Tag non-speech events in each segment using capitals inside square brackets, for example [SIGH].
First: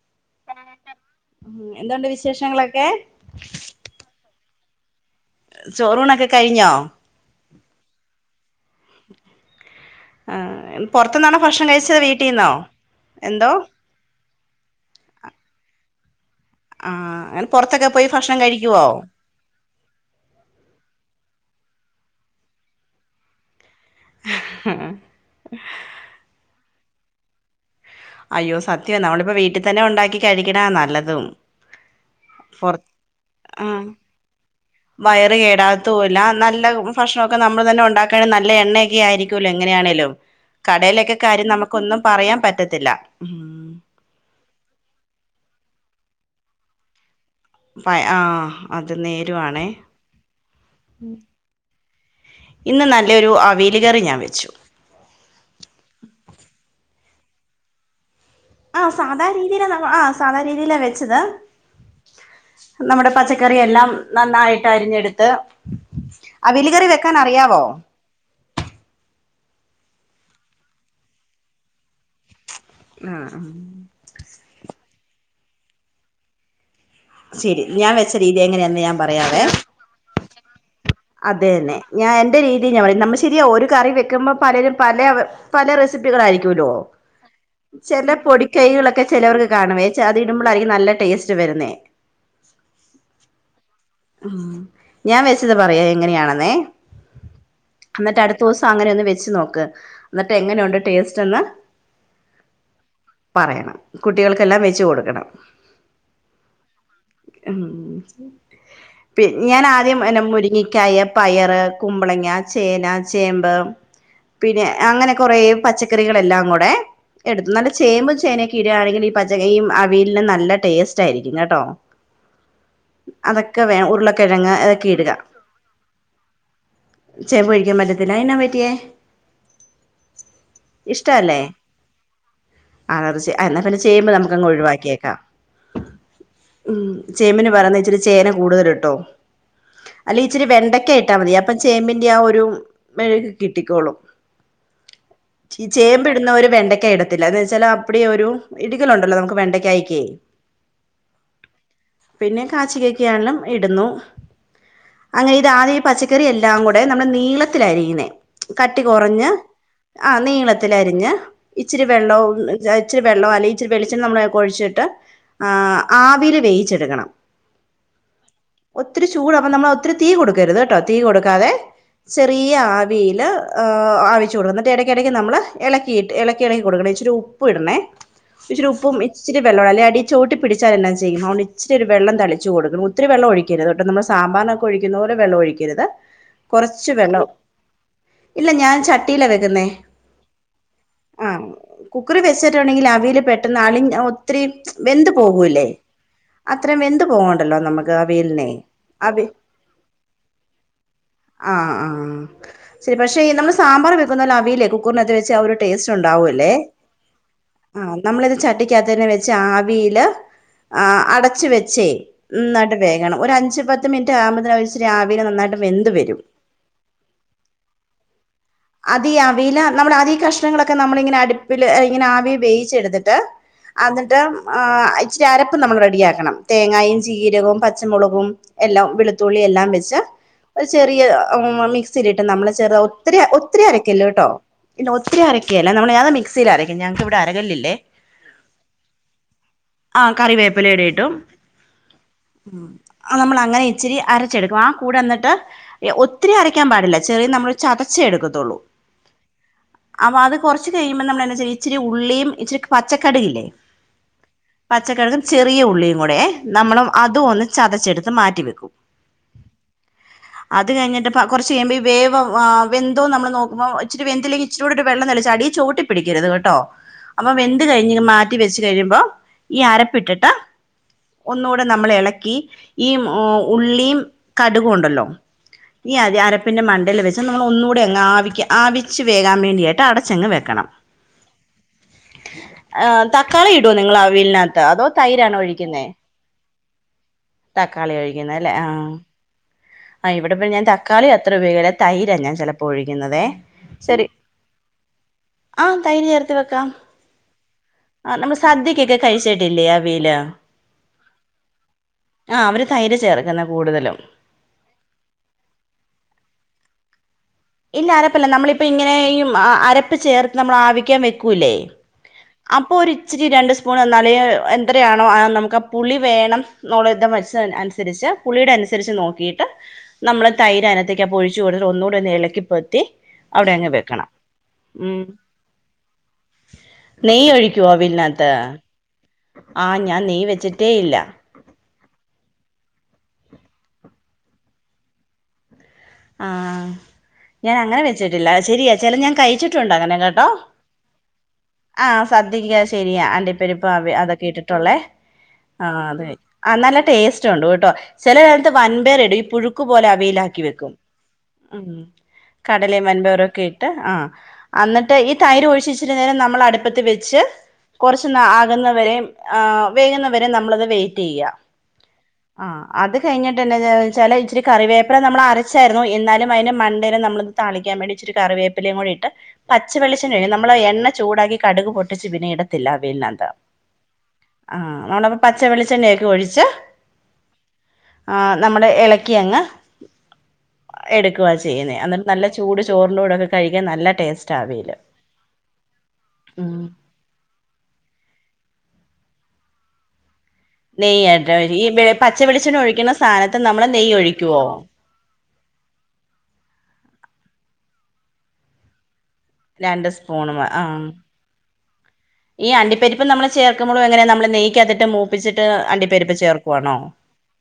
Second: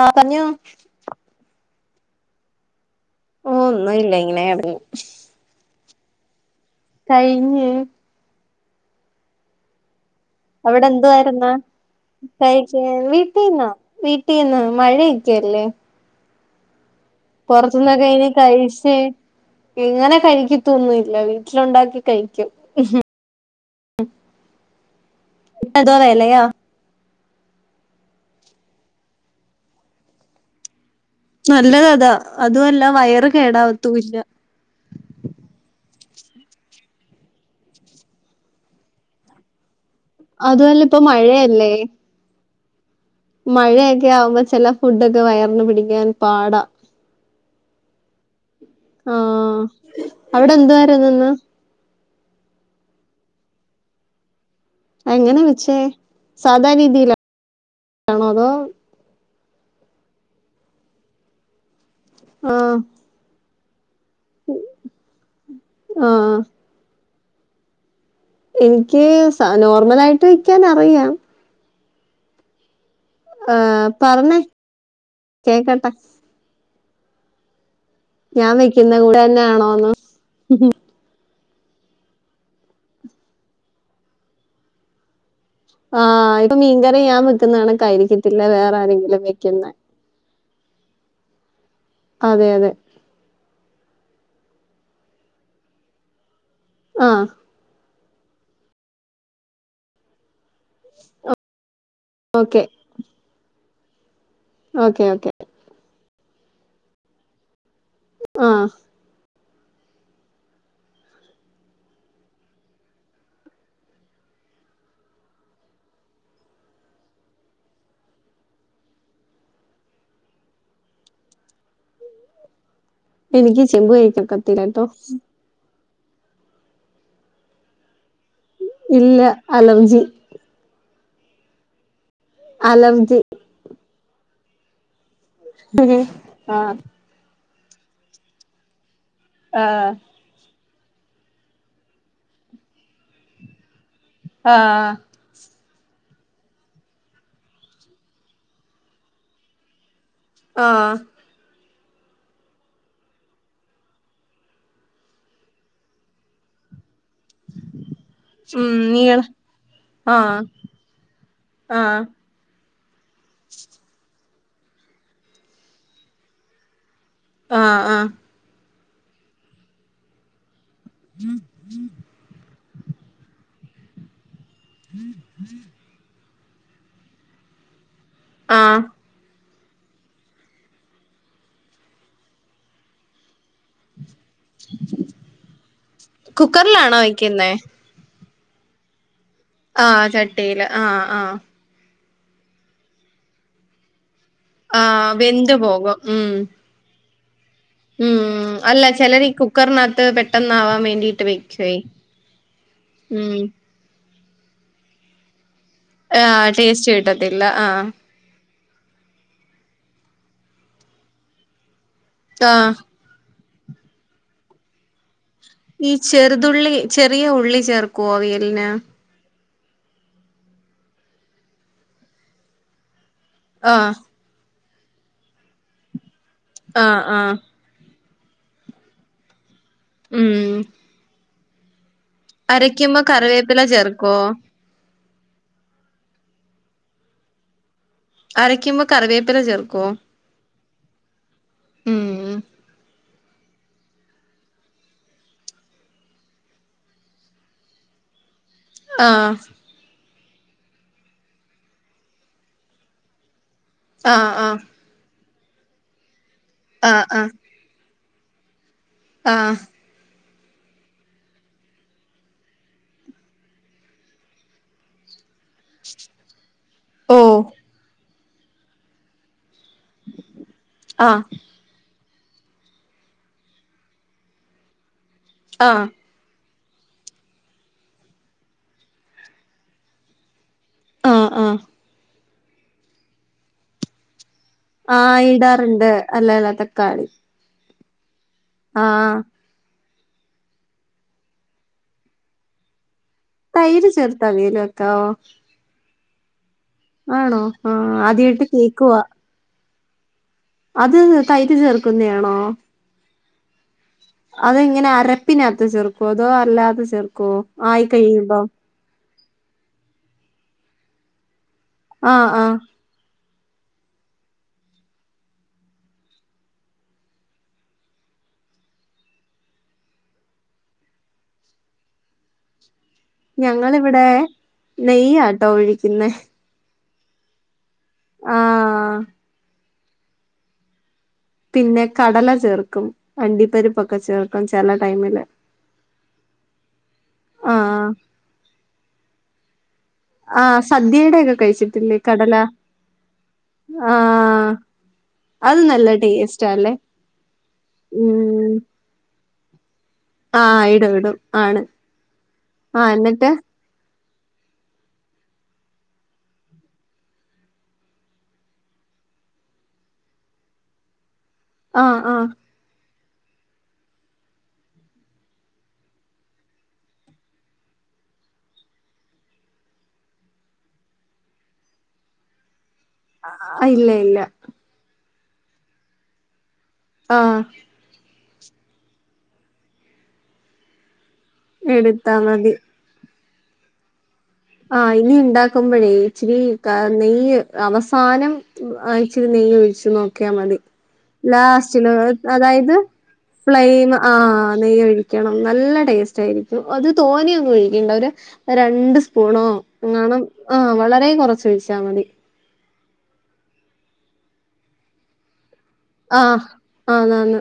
ആഹ് പറഞ്ഞോ എന്തുണ്ട് വിശേഷങ്ങളൊക്കെ ഓ ഒന്നും ഇല്ല ഇങ്ങനെ കെടന്ന് ചോറൂണൊക്കെ കഴിഞ്ഞോ കയിഞ്ഞ് ആ അവിടെ പുറത്തുന്നാണോ എന്തുവായിരുന്ന് ഭക്ഷണം കഴിച്ചത് വീട്ടീന്നോ കഴിച്ച് എന്തോ വീട്ടീന്നോ വീട്ടിന്ന് മഴയൊക്കെയല്ലേ ആഹ് പുറത്തു നിന്നൊ അയിന് കഴിച്ച് ഇങ്ങനെ കഴിക്കത്തൊന്നും ഇല്ല വീട്ടിലുണ്ടാക്കി കഴിക്കും ഉം എന്തോ വിലയാ അയ്യോ സത്യം നമ്മളിപ്പോ വീട്ടിൽ തന്നെ ഉണ്ടാക്കി കഴിക്കണ നല്ലതും നല്ലത് അതാ പുറ അതുമല്ല വയറ് ആ കേടാകത്തൂല്ല വയറ് കേടാത്തുല്ല നല്ല ഭക്ഷണൊക്കെ നമ്മള് തന്നെ ഉണ്ടാക്കുകണെ നല്ല എണ്ണയൊക്കെ ആയിരിക്കുമല്ലോ എങ്ങനെയാണേങ്കലും അതുമല്ല ഇപ്പൊ കടയിലൊക്കെ കാര്യം മഴയല്ലേ നമുക്കൊന്നും പറയാൻ പറ്റത്തില്ല ഉം മഴയൊക്കെ ആവുമ്പോ ചില ഫുഡൊക്കെ വയർന്നു പിടിക്കാൻ പാടാ പ- ആ അത് ആഹ് നേരുവാണേ അവിടെ എന്തുവാരുന്നുന്ന് ഇന്ന് നല്ലൊരു അവിയല് കറി ഞാൻ വെച്ചു എങ്ങനെ വച്ചേ സാധാ രീതിയിലാണോ അതോ ആഹ് സാധ രീതി ആ സാധാ രീതിയില വെച്ചത് ആഹ് നമ്മടെ പച്ച കറി എല്ലാം നന്നായിട്ട് അരിഞ്ഞെടുത്ത് ആഹ് അവിയല് കറി വെക്കാൻ അറിയാവോ എനിക്ക് സ നോർമല ആയിട്ട് വെക്കാൻ അറിയാം ആഹ് പറഞ്ഞേ കേക്കട്ടെ ശരി ഞാൻ വെച്ച രീതി എങ്ങനെയാന്ന് വെക്കുന്ന ഞാൻ കൂടെ പറയാമേ തന്നെയാണോന്ന് അതെന്നെ ഞാൻ എന്റെ രീതി ഞാൻ പറ നമ്മ ശരിയാ ഒരു കറി വെക്കുമ്പോ പലരും പലവ് പല റെസിപ്പികളായിരിക്കുല്ലോ ഇത്‌ യാം വെക്കുന്നണ് ചില പൊടിക്കൈകളൊക്കെ ചിലവർക്ക് കാണുവേ അത് ഇടുമ്പോളായിരിക്കും നല്ല ടേസ്റ്റ് വരുന്നേ അതെ അതെ ഉം ഞാൻ വെച്ചത് പറയാ എങ്ങനെയാണെന്നേ ആഹ് ന്നട്ട് അടുത്ത ദിവസം അങ്ങനെ ഒന്ന് വെച്ച് നോക്ക് എന്നിട്ട് എങ്ങനെയുണ്ട് ടേസ്റ്റ് എന്ന് ഓക്കെ പറയണം കുട്ടികൾക്കെല്ലാം വെച് ഓക്കെ കൊടുക്കണം ഓക്കെ ആഹ് പി ഞാൻ ആദ്യം എന്നെ മുരിങ്ങിക്കായ പയറ് കുമ്പളങ്ങ ചേന ചേമ്പ് പിന്നെ അങ്ങനെ കുറേ പച്ചക്കറികളെല്ലാം കൂടെ എടുത് നല്ല ചേമ്പും ചേനയൊക്കെ ഇടയാണെങ്കിൽ ഈ പച്ചകയും അവിയലിനെ നല്ല ടേസ്റ്റ് ആയിരിക്കും കേട്ടോ എനിക്ക് അതൊക്കെ വേ ചെമ്പ് ഉരുളക്കിഴങ്ങ് കഴിക്കത്തില്ലട്ടോ അതൊക്കെ ഇടുക ചെമ്പഴിക്കാൻ പറ്റത്തില്ല അഹ് നാ ഇല്ല അലർജി ഇഷ്ട അല്ലേ അലർജി ആലർജ് എന്നാ പിന്നെ ചേമ്പ് നമുക്കങ് ഒഴിവാക്കിയേക്കാം ഉം ആഹ് ഉം ചേമ്പിന് പകരം ച്ചിരി ചേന കൂടുതലിട്ടോ ആഹ് അല്ലെ ഇച്ചിരി വെണ്ടക്ക യിട്ടാമതി അപ്പം ചേമ്പിന്റെ ആ ഒരു മെഴക് കിട്ടിക്കോളും ആഹ് ചേമ്പ്ടുന്നൊരു വെണ്ട ക്ക ഇടത്തില്ല എന്ന് വെച്ചാൽ അപ്പടി ഒരു ഇട്കലുണ്ടല്ലോ നമക്ക് വെണ്ടക്കായിക്ക് ആഹ് പിന്നെ കാച്ചലെക്കയെല്ലാം ഇടുന്നു അങ്ങനെ ഇതാദ്യ പച്ചക്കറി എല്ലാം കൂടെ നമ്മുടെ നീ നീളത്തില അരീന്നെ ഉം നീ ആഹ് കട്ടികുറഞ് അഹ് ആഹ് നീളത്തിൽ അരിഞ് ഇച്ചിരി ആഹ് വെള്ളോം [UNINTELLIGIBLE] ഇച്ചിരി വെള്ളം അല്ലെങ്കി ഇച്ചിരി വെളിച്ചണ്ണ നമ്മള് ഒഴിച്ചിട്ട് ആഹ് ആവീല് വേവിച്ചെടുക്കണം ആഹ് ആഹ് ഒത്തിരി ചൂടപ്പൊ നമ്മള് ഒത്തിരി തീ കൊടുക്കരുത് കേട്ടോ തീ കൊടുക്കാതെ ചെറിയ ആവിയില് ഏഹ് ആവിച്ചുടും ഇടക്ക ഇടയ്ക്ക് നമ്മള് ഇള ഇളക്കി ഇളക്കി കൊടുക്കണേ ഇച്ചിരി ഉപ്പ് ഇടണേ ഇച്ചിരി ആഹ് ഉപ്പും ഇച്ചിരി വെള്ളം അല്ല അടി ചോട്ടി പിടിച്ചാൽ എന്നാ ചെയ്യ്നോണ്ട് ഇച്ചിരി വെള്ളം തളിച്ച് കൊടുക്കണം ഒത്തിരി വെള്ളം ഒഴി ക്കരുത് ഒട്ടും നമ്മൾ സാമ്പാനൊക്കെ ഒഴിക്കുന്ന പോലെ വെള്ളം ഒഴിക്കരുത് കുറച്ച് കുക്കറിലാണോ വെള്ളം വെക്കുന്നേ ഇല്ല ഞാൻ ചട്ടിയിലാ വെക്കുന്നെ ആഹ് ചട്ടിയില് ആഹ് ആഹ് കുക്കറിൽ വെച്ചിട്ടുണ്ടെങ്കിൽ അവിൽ പെട്ടെന്ന് ആളി ഒത്തിരി വെന്ത് ആഹ് പോകൂല്ലേ പോകും ഉം അ ത്രം വെന്ത് പോകേണ്ടല്ലോ നമ്മ കാവിയൽനെ ഉം അല്ല അവി ചിലര് ഈ കുക്കറിനകത്ത് പെട്ടെന്നാവാൻ വേണ്ടിട്ട് വെക്കുവേ ആഹ് ആഹ് ശരി പക്ഷേ ഉം നമ്മള് സാമ്പാറ് വെക്കുന്നപോലെ അവിയല് കുക്കറിനകത്ത് വെച്ചാ ഒരു ടേസ്റ്റ്- ആഹാ ഉണ്ടാവൂല്ലേ ടേസ്റ്റ് കിട്ടത്തില്ല ആഹാ ആഹ് നമ്മളിത് ചട്ടിക്കാത്ത് തന്നെ വെച്ച് ആവിയില് ആ അടച്ച് വെച്ചേ ആഹ് നടുവേ യാണ് ഒരു അഞ്ചു പത്ത് മിനിറ്റാകുമ്പോന് അത് ഇച്ചിരി ആവിയില് നന്നായിട്ട്- വെന്ത് ഈ വരും ചെറുതുള്ളി ചെറിയ ഉള്ളി ചേർക്കോ അവിയലിന് അതീ അവിയില് നമ്മുടെ ആദ്യം ഈ കഷ്ണങ്ങളൊക്കെ നമ്മളിങ്ങനെ അടുപ്പില് ഇങ്ങനെ ആവി വേവിച്ചെടുത്തിട്ട് - ആഹ് എന്നിട്ട് ആ ഇച്ചിരി അരപ്പ് നമ്മള് റെഡിയാക്കണം തേങ്ങായും ആഹ് ആഹ് ജീരകവും പച്ചമുളകും എല്ലാം വെളുത്തുള്ളി എല്ലാം വെച്ച് - ഉം ഒരു ചെറിയ മിക്സിയിലിട്ട് നമ്മള് ചെറ അരയ്ക്കുമ്പോ ഒത്തിരി കറിവേപ്പില ഒത്തിരി അരക്കല്ല് ചേർക്കുവോ കെട്ടോ ഇല്ല ഒത്തിരിരക്കേല്ലേ നമ്മള് അതാ മിക്സിൽ അരക്കും ഞങ്ങക്ക് ഇവിടെ അരകല്ലില്ലേ അരയ്ക്കുമ്പോ കറിവേപ്പില ചേർക്കുവോ ആ കറിവേപ്പില ഇടും ഉം കേട്ടോ ആഹ് നമ്മളങ്ങനെ ഇച്ചിരി അരച്ചെടുക്കും ആ കൂട്ട് എന്നിട്ട് - ഒത്തിരി അരയ്ക്കാൻ പാടില്ല ചെറിയ നമ്മള് ചതച്ചേ എടുക്കത്തുള്ളൂ ആഹ് അപ്പൊ അത് കൊറച്ച് കഴിയുമ്പോ നമ്മള് എന്നാ ചെയ്യും ഇച്ചിരി ഉള്ളിയും ഇച്ചിരി പച്ചക്കടുകില്ലേ - ആഹ് ആഹ് പച്ചക്കടുകും ചെറിയ ഉള്ളിയും കൂടെ നമ്മളും അത് ആഹ് ആഹ് ഒന്ന് ചതച്ചെടുത്ത് മാറ്റിവെക്കും ആഹ് അത് കഴിഞ്ഞിട്ട് കൊറച്ച് കഴിയുമ്പോ ഈ വേവ് വെന്ത് - വെന്തോന്ന് നമ്മള് നോക്കുമ്പോ ഇച്ചരി വന്തില്ലെങ്കി ഇച്ചിരുടെ ഒരു വെള്ള നല്ല ചാടി - ചോട്ടിപ്പിടിക്കരുത് കേട്ടോ അപ്പൊ ഓഹ് വെന്ത് കഴിഞ് മാറ്റി വെച്ച് കഴിയുമ്പോ ഈ അരപ്പ് - പ്പ് ഇട്ടിട്ട് ആഹ് ഒന്നുകൂടെ നമ്മള് എളക്കി - ഈ ഉള്ളിയും കടുകും ഒണ്ടല്ലോ - ആഹ് പിന്നെ അത് അരപ്പിൻ്റെ മണ്ടയിൽ വെച്ച് നമ്മള് ഒന്നുകൂടെ അങ്ങ് ആവിക്ക് ആവിച്ച് വേകാൻ വേണ്ടിയിട്ട് അടച്ചങ്ങ് വെക്കണം ആഹ് ആഹ് ആ തക്കാളി ഇടുവൊ നിങ്ങള് അവിയലിനാത്ത് ആഹ് ഇടാറുണ്ട് അല്ല അല്ല തക്കാളി തക്കാളിയാ കഴിക്കുന്നെ അല്ലേ ആഹ് ആഹ് ഇവിടെപ്പോ ഞാൻ തക്കാളി അത്ര ഉപയോഗിക്കില്ല തൈരാ ഞാൻ ചെലപ്പോ ഒഴിക്കുന്നുതെ തൈര് ചേർത്ത് അവിയല് വെക്കാവോ ആഹ് തൈര് ചേർത്ത് വെക്കാം ആണോ ആഹ് ആ നമ്മൾള് ആദ്യായിട്ട് സദ്യക്കൊക്കെ കേക്കുവാ കഴിച്ചിട്ട- ട്ടില്ലേ അവിയല് അത് തൈര് ചേർക്കുന്നയാണോ ആഹ് അവര് തൈര് ചേർക്കുന്നയാ കൂടുതലും അത് ഇങ്ങനാ അരപ്പിനകത്ത് ചേർക്കോ അതോ അല്ലാതെ ചെർക്കോ ഇല്ല അരപ്പല്ല നമ്മളിപ്പ ഇങ്ങനെ ഈ അരപ്പ് ചേർത്ത് നമ്മള് ആവിക്കാൻ വെക്കൂല്ലേ ആഹ് ആഹ് അപ്പൊ ഒര് ഇച്ചിരി രണ്ട് സ്പൂൺ എന്നാല് എന്തരയാണോ നമുക്ക് ആ പുളി വേണം - നോ [UNINTELLIGIBLE] ള വരിച്ച അനുസരിച്ച് പുള്ളിയുടെ അനുസരിച്ച് നോക്കിയിട്ട് നമ്മള് തൈര് അയിനാത്തേക്ക് അപ്പൊ ഒഴിച്ച് കൊടുത്ത് ഒന്നുകൂടെ ഒന്ന് ഇളക്കി പൊത്തി - ഞങ്ങളിവിടെ നെയ്യാട്ടോ ഒഴിക്കുന്നെ നെയ്യ് ഒഴിക്കുവോ അവിയൽനാത്ത് ആഹ് ആ ഞാൻ നെയ്യ് വെച്ചിട്ടേ ഇല്ല പിന്നെ കടല ചേർക്കും അണ്ടിപ്പരിപ്പൊക്കെ ചേർക്കും ചെല ടൈമില് ആഹ് ഞാൻ അങ്ങനെ ആഹ് വെച്ചിട്ടില്ല ശരിയാ ചെല ഞാൻ കഴിച്ചിട്ടുണ്ട് അങ്ങനെ ടൊ ആഹ് സദ്യയുടെ ഒക്കെ കഴിച്ചിട്ടില്ലേ ആഹ് കടല സദ്യക്ക് ശരിയാ അണ്ടി പരിപ്പ് അവി അതൊക്കെ ആഹ് ഇട്ടിട്ടുള്ളേ അത് ആഹ് നല്ല അതെ ആഹ് ടേസ്റ്റാല്ലേ നല്ല ടേസ്റ്റ് ഉണ്ട്ട്ടോ ചെല നേരത്ത് ഉം വൻപേര്ടും ഈ പുഴു ക്ക് പോലെ അവിയലാക്കി ആഹ് വെക്കും ഇടും ഇടും ആണ് ഉം കടലയും ആഹ് എന്നിട്ട് വൻപയറൊക്കെ ഇ ട്ട് ആഹ് അന്നിട്ട് ഈ തൈര് ഒഴിച്ചെച്ചിട്ട് നേരെ നമ്മൾ അടുപ്പത്ത് വെച്ച് കൊറച്ച് ന ആകുന്നവരേം വേകുന്നവരെ നമ്മളത് വെയിറ്റ് ചെയ്യുക ആഹ് ആഹ് ആഹ് അത് കഴിഞ്ഞിട്ട്ന്നെ ചെല ഇച്ചിരി കറിവേപ്പില നമ്മള് അര ച്ചായിരുന്നു എന്നാലും അതിന് മണ്ടേല് നമ്മളിത് താളിക്കാൻ വേണ്ടി ഇച്ചിരി കറിവേപ്പിലയും കൂടി ഇട്ട് പച്ച വെളിച്ചണ്ണയിൽ നമ്മളാ എണ്ണ ചൂടാക്കി കടുക് പൊട്ടിച്ച് ഇതിനെ ഇട ത്തില്ല അവിയൽനകത്ത് ആഹ് ഇല്ല ഇല്ല ആഹ് നാടപ്പം പച്ച വെളിച്ചെണ്ണയൊക്കെ ഒഴിച്ച് ആഹ് ആഹ് നമ്മള് എളക്കിയങ്ങ് എടുക്കുവാ ചെയ്യുന്നേ അന്നിട്ട് എടുത്താ നല്ല മതി ചൂട് ചോറിന്റുടൊക്കെ കഴിക്കാൻ നല്ല ടേസ്റ്റ് ആഹ് ഇനി ഇണ്ടാക്കുമ്പോഴേ ഇച്ചിരി ഉം നെയ്യ് അവസാനം ഉം ആഹ് ഇച്ചിരി നെയ് ഒഴിച്ച് നോക്കിയാൽ മതി നെയ്യായിട്ട് ഈ ലാസ്റ്റിലോ വെ- പച്ച വെളിച്ചെണ്ണ അതായത് ഒഴിക്കുന്ന സാധനത്ത് നമ്മള് ഫ്ലയിമ് നെയ്യ് ഒഴിക്കുവോ ആഹ് നെയ്യ് ഒഴി ക്കണം നല്ല ടേസ്റ്റ് ആയിരിക്കും അത് തോനെയൊന്നും ഒഴിക്കണ്ട ഒരഹ് രണ്ട് സ് രണ്ട് പൂണോങ്ങാണം സ്പൂണ് ആഹ് വളരെ കൊറച്ചൊഴിച്ചാൽ മതി ഈ അണ്ടിപ്പരിപ്പ് നമ്മൾ ചേർക്കുമ്പള് എങ്ങനെ നമ്മള് നെയ്കത്തിട്ട് മൂപ്പിച്ചിട്ട് അണ്ടി പ്പരിപ്പ് ആഹ് ചേർക്കുവാണോ ആന്നാന്ന്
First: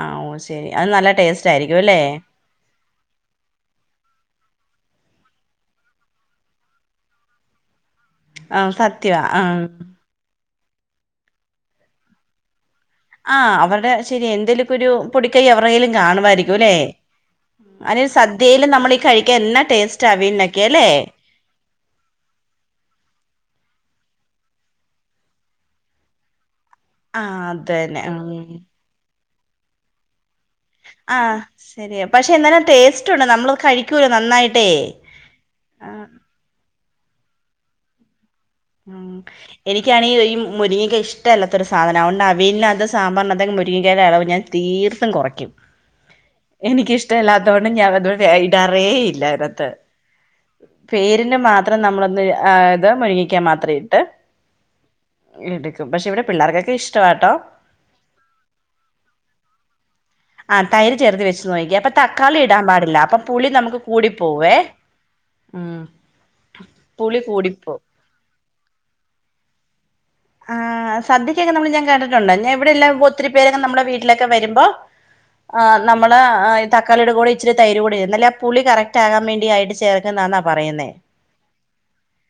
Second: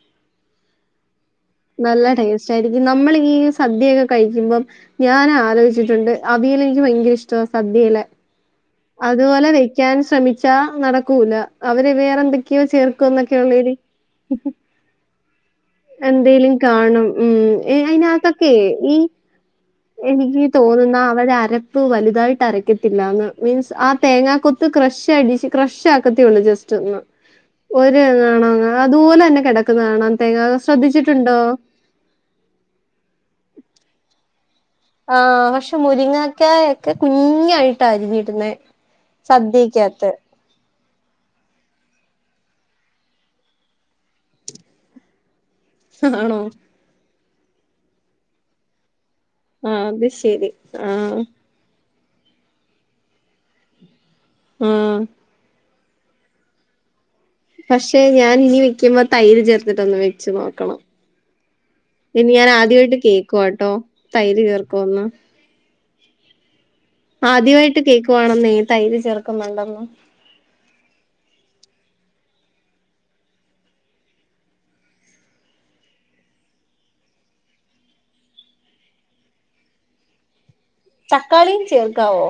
ആഹ് ശെരി അതിന് നല്ല ടെസ്റ്റ്‌ നല്ല ടേസ്റ്റ് ആയിരിക്കും നമ്മൾ ഈ സദ്യൊക്കെ കഴിക്കുമ്പം ഞാൻ ആലോചിച്ചിട്ടുണ്ട് അവിയൽ എനിക്ക് ഭയങ്കര ഇഷ്ടാ സദ്യയിലെ ആ സത്യവാ ആ അതുപോലെ വെയ്ക്കാൻ ശ്രമിച്ചാ നടക്കൂല അവര് വേറെ എന്തൊക്കെയോ ചേർ ആഹ് അവരുടെ ശെരി എന്തെലൊക്കെ ഒരു പൊടിക്കൈ അവരുടെലും എന്തേലും കാണുമായിരിക്കും ലെ കാണും ഉം അതിന് സ അയിനകത്തൊക്കെ ദ്യയിൽ ഈ നമ്മളീ കഴിക്കൻ എന്നെ എനിക്ക് തോന്നുന്ന അവരുടെ അര പ്പ് വലുതായിട്ട് അരയ്ക്കത്തില്ലാന്ന് മീൻസ് ആഹ് തേങ്ങാ കൊത്ത് ക്രഷ് അടിച്ച് ക്രഷാക്കത്തേയൊള്ളു ജസ്റ്റ് റ്റ് ഒന്ന് ആ അത് ഒര് തന്നെ ഉം തവണ ഒന്ന് അതുപോലെ തന്നെ കെടക്കുന്ന കാണാം തേങ്ങ ശ്രദ്ധിച്ചിട്ടുണ്ടോ ശെരിയാ പശേ എന്നാലും ടേസ്റ്റുണ്ട് നമ്മളത് കഴിക്കൂലെ നന്നായിട്ട് ആഹ് പക്ഷെ മുരിങ്ങക്കായൊക്കെ കുഞ്ഞായിട്ടാ അരിഞ്ഞിടുന്നേ. ഉം എനിക്കാണെ ഈ മുരിങ്ങക്ക ഇഷ് ട്ടല്ലാത്തൊരു സാധനാ അത് കൊണ്ട് അവിയൽനകത്തും സാമ്പാറിന് ആത്തും മുരിങ്ങകായടെ അളവ് ഞാൻ തീർത്തും കൊറക്ക്യും. ആണോ. എനിക്കിഷ്ടവില്ലാത്തോണ്ട് ഞാൻ വത് വരെ ഇടാറേ ഇല്ലാ അതിനാ ത് ആഹ് അത് ശരി ആഹ് പേരിന് മാ ത്രം നമ്മളൊന്ന് ആഹ് ഇത് മുരിങ്ങക്കാ മാത്രം ഇട്ട്. ആഹ് എടുക്കും പക്ഷെ ഇവിടെ പിള്ളേർക്കൊക്കെ ഇഷ്ടവാട്ടോ. പക്ഷെ ഞാൻ ഇനി വെക്കുമ്പോ തൈര് ചേർത്തിട്ടൊന്ന് വെക്ക് ആഹ് തൈര് ചേർത്ത് വെച്ച് നോക്കിക്കെ അപ്പൊ ഇത് തക്കാളി ഞാൻ ഇടാൻ പാടില്ല ആദ്യമായിട്ട് അപ്പൊ പുളി കേക്കുവാട്ടോ നമുക്ക് കൂടി തൈര് പോവേ. ചേർക്കുവെന്ന് ഉം. പുളി കൂടിപ്പോവും ആദ്യവായിട്ട് കേക്കുവാണന്നേ ഈ തൈര് ചേർക്കുന്നുണ്ടെന്ന്. ആഹ് സദ്യക്കൊക്കെ നമ്മള് ഞാൻ കേട്ടിട്ടുണ്ട് ഞാ ഇവിടെല്ലാം ഒത്തിരിപേരൊക്കെ നമ്മളെ വീട്ടിലൊക്കെ വരുമ്പോ. ആഹ് നമ്മള് ഈ തക്കളീടെ കൂടെ ഇിച്ചിരി തൈര് കൂടിന്നാല്ലേ ആ പുളി കറക്റ്റാകാൻ വേണ്ടി ആയിട്ട് ചേർ ക്ക്ന്നാന്നാ പറയുന്നേ. തക്കാളീം ചേർക്കാവോ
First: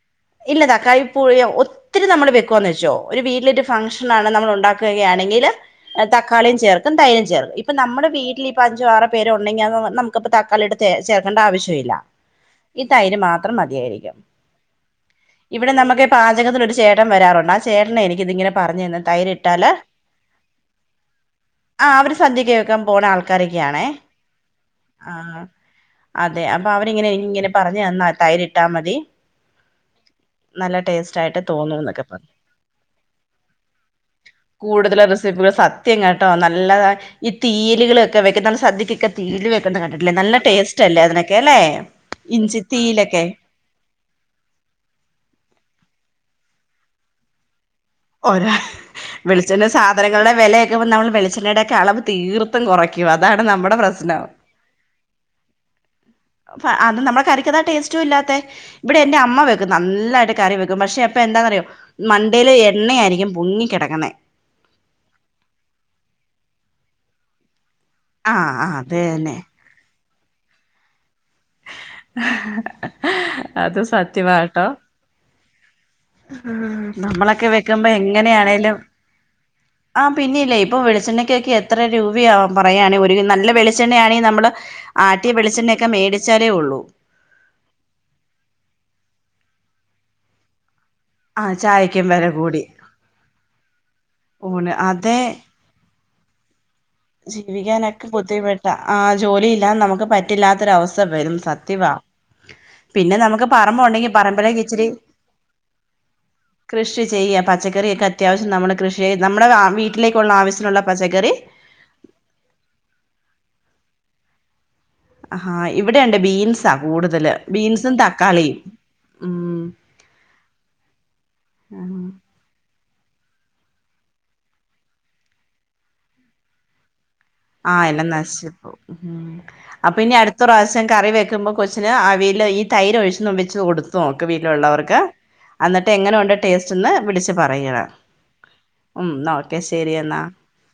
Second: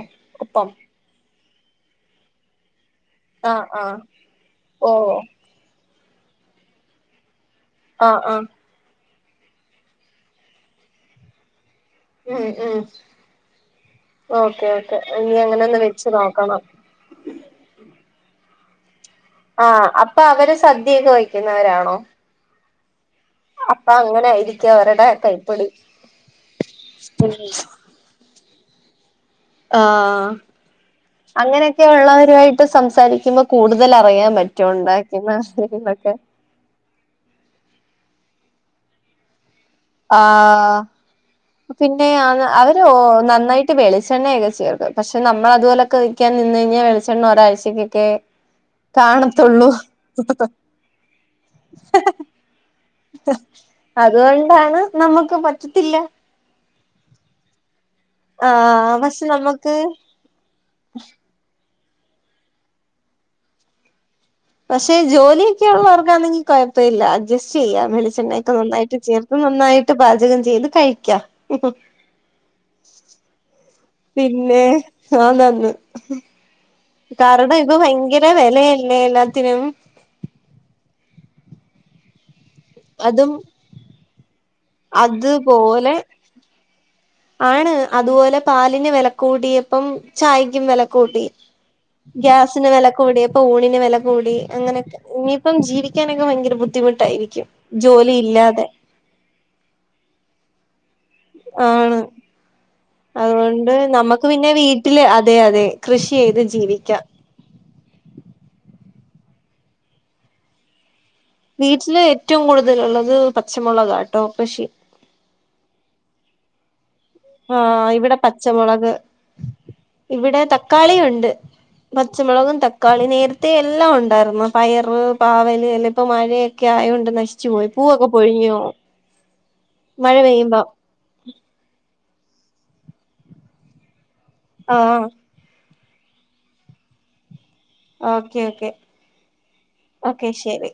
ഒപ്പം. പ്പൊഴിയൊ ഒത്തിരി നമ്മള് വെക്കുവാന്ന് വെച്ചോ ഒരു വീട്ടിലൊരു ആഹ് ആഹ് ഫംഗ്ഷനാണ് നമ്മള് ഓഹ് ഉണ്ടാക്കുകയാണെങ്കില് തക്കാളീം ചേർക്കും തൈരും ചേർക്കും. ഇപ്പ നമ്മുടെ ആഹ് വീട്ടിൽ ആഹ് ഇപ്പൊ അഞ്ചോ ആറോ പേരുണ്ടെങ്കി അന്ന് നമുക്കപ്പോ താളിടെ ചേർക്കണ്ട ആവശ്യവില്ലാ. ഉം ഉം ഈ തൈര് മാത്രം മതിയായിരിക്കും ഓക്കെ ഓക്കെ ഇനി അങ്ങനെ ഇവിടെ ഒന്ന് നമുക്ക് വെച്ച് നോക്കണം പാചകത്തില് ഒരു ചേ ട്ടം വരാറുണ്ട് ആ ചേട്ടനാ എനിക്കിതിങ്ങനെ പറഞ്ഞു തന്നെ തൈരി ആഹ് അപ്പൊ അവര് സദ്യൊക്കെ വെക്കുന്നവരാണോ. സദ്യൊക്കെ വെക്കൻ പോണ ആൾ അപ്പ അങ്ങനെ ആയിരിക്കും അവരടെ കൈപ്പൊടി. അതെ അപ്പൊ അവരിങ്ങനെ ഇങ്ങനെ പറഞ്ഞു തന്നാ തൈരിട്ടാ മതി. ആഹ് നല്ല ടേസ്റ്റ് ആയിട്ട് അങ്ങനെയൊക്കെ തോന്നുന്നൊക്കെ പറഞ്ഞു ഉള്ളവരുവായിട്ട് സംസാരിക്കുമ്പോ കൂടുതൽ അറിയാൻ പ കൂടുതലും റെസിപ്പികള് സത്യം കേട്ടോ നല്ലത ഈ തീയല്കളൊക്കെ വെക്കുന്ന സദ്യകൊക്കെ തീയല് വെക്കണ്ട കണ്ടിട്ടില്ലേ നല്ല ആഹ് ടേസ്റ്റ് അല്ലേ അതിനൊക്കെ അല്ലേ ഇഞ്ചി തീലൊക്കെ. റ്റ് വെളിച്ചെണയൊക്കെചേർക്കും പശെ നമ്മളതുപോലൊക്കെ വെക്കാനിന്നൈഞാ വെളിച്ചെണ്ണ ഒഴ്ചക്ക്. ഒരാ വെളിച്ചണ്ണ സാധനങ്ങളുടെ വിലയൊക്കെ പ നമ്മള് വെളിച്ചെണ്ണയുടെക്കെ അളവ് തീർത്തും കൊറ അതുകൊണ്ടാണ് നമുക്ക് പറ്റത്തില്ല. അത് നമ്മെ കറിക്കതാ ടേസ്റ്റും ഇല്ലാത്തെ ആഹ് ഇവിടെ എന്റെ പക്ഷെ അമ്മ വെക്കും നമുക്ക് നല്ലായിട്ട്. കറി വെക്കും പക്ഷെ അപ്പൊ എന്താന്നറിയോ മണ്ടേല് എണ്ണയായിരിക്കും പൊങ്ങികെടക്കുന്നെ. പശെ ജോലിയൊക്കെ ഒള്ളവർക്കാന്നെങ്കി കൊയപ്പ ഇല്ല അഡ്ജസ്റ്റ് ചെയ്യാം വെളി ആഹ് ച്ചെണ്ണയൊക്കെ ആഹ് അത് നന്നായിട്ട് തന്നെ ചേർത്ത് നന്നായിട്ട് പാചകം ചെയ്ത് കഴിക്കാ. അത് സ പിന്നെ ആഹ് നന്ന് നമ്മളൊക്കെ കാരണം ഇപ്പ വെക്കുമ്പോ ഭയങ്കര എങ്ങനെയാണേലും വെലയല്ലേ എല്ലാ ത്തിനും. ആഹ് പിന്നെല്ലേ ഇപ്പൊ വെളിച്ചെണ്ണക്കൊക്കെ എത്ര രൂപയാവും പറയാണ് ഒരുകിലോ അതും നല്ല വെളിച്ചെണ്ണയാണെങ്കി നമ്മള്. ആട്ടിയ വെളിചെണ്ണയൊക്കെ അതുപോലെ മേടിച്ചാലേ ഒള്ളൂ. ആണ് അതുപോലെ പാലിന് വെലക്കൂട്ടിയപ്പം ചായക്കും വെലക്കൂട്ടി. ആഹ് ചായക്കും വെല കൂടി ഗ്യാസിന് വെല കൂടിയപ്പൊ ഊണിന് വെല കൂടി ഊണ് അങ്ങനൊക്കെ അതെ ഇനിയിപ്പം ജീവി ക്കാനൊക്കെ ഭയങ്കര ബുദ്ധിമുട്ടായിരിക്കും ജീവിക്കാനൊക്കെ ജോലി ഇല്ലാതെ. ബുദ്ധിമുട്ടാ ആഹ് ജോലിയില്ലാതെ നമുക്ക് പറ്റില്ലാത്തൊര അവസ്ഥ വരും സത്യവാ. ആണ് പിന്നെ നമുക്ക് അതുകൊണ്ട് പറമ്പൊണ്ടെങ്കി നമുക്ക് പിന്നെ പറമ്പിലേക്കിച്ചിരി വീട്ടില് അതെ അതെ കൃഷി ചെയ്ത് കൃഷി ജീവിക്കാം ചെയ്യാം പ ച്ചക്കറിയൊക്കെ അത്യാവശ്യം നമ്മള് കൃഷി നമ്മുടെ വീട്ടിലേക്കുള്ള ആവശ്യത്തിനുള്ള പച്ചക്കറി. വീട്ടില് ഏറ്റവും കൂടുതലുള്ളത് പച്ചമുളക്കാട്ടോ പശെ. ആഹാ ഇവിടെണ്ട് ബീൻസാ കൂടുതല് ആഹ് ബീൻസും ഇവിടെ തക്കാളിയും. പച്ചമുളക് ഉം ഇവിടെ തക്കാളി ഉണ്ട് പച്ചമുളകും തക്കാളി നേരത്തെ എല്ലാം ഉണ്ടായിരുന്നു പയർ പാവൽ അല്ല ഇപ്പ മഴയ ക്കെ ആയോണ്ട് നശി ആഹ് എല്ലാം നശിച്ച് പ്പോ വും ഉം അപ്പൊ ഇനി മഴ അടുത്ത പെയ്യുമ്പോ പ്രാവശ്യം കറി വെക്കുമ്പോ കൊച്ചിന് അവിയൽ ഈ തൈര് ഒഴിച്ചും വെച്ച് കൊടുത്തു നോക്ക് വീട്ടിലുള്ളവർക്ക് ആഹ് അന്നട്ട് എങ്ങനെ ഉണ്ട് ടേസ്റ്റന്ന് വിളിച്ച് പറയണം ഓക്കെ ഓക്കെ ഓക്കെ ശരി എന്നാ ഓക്കെ ശരി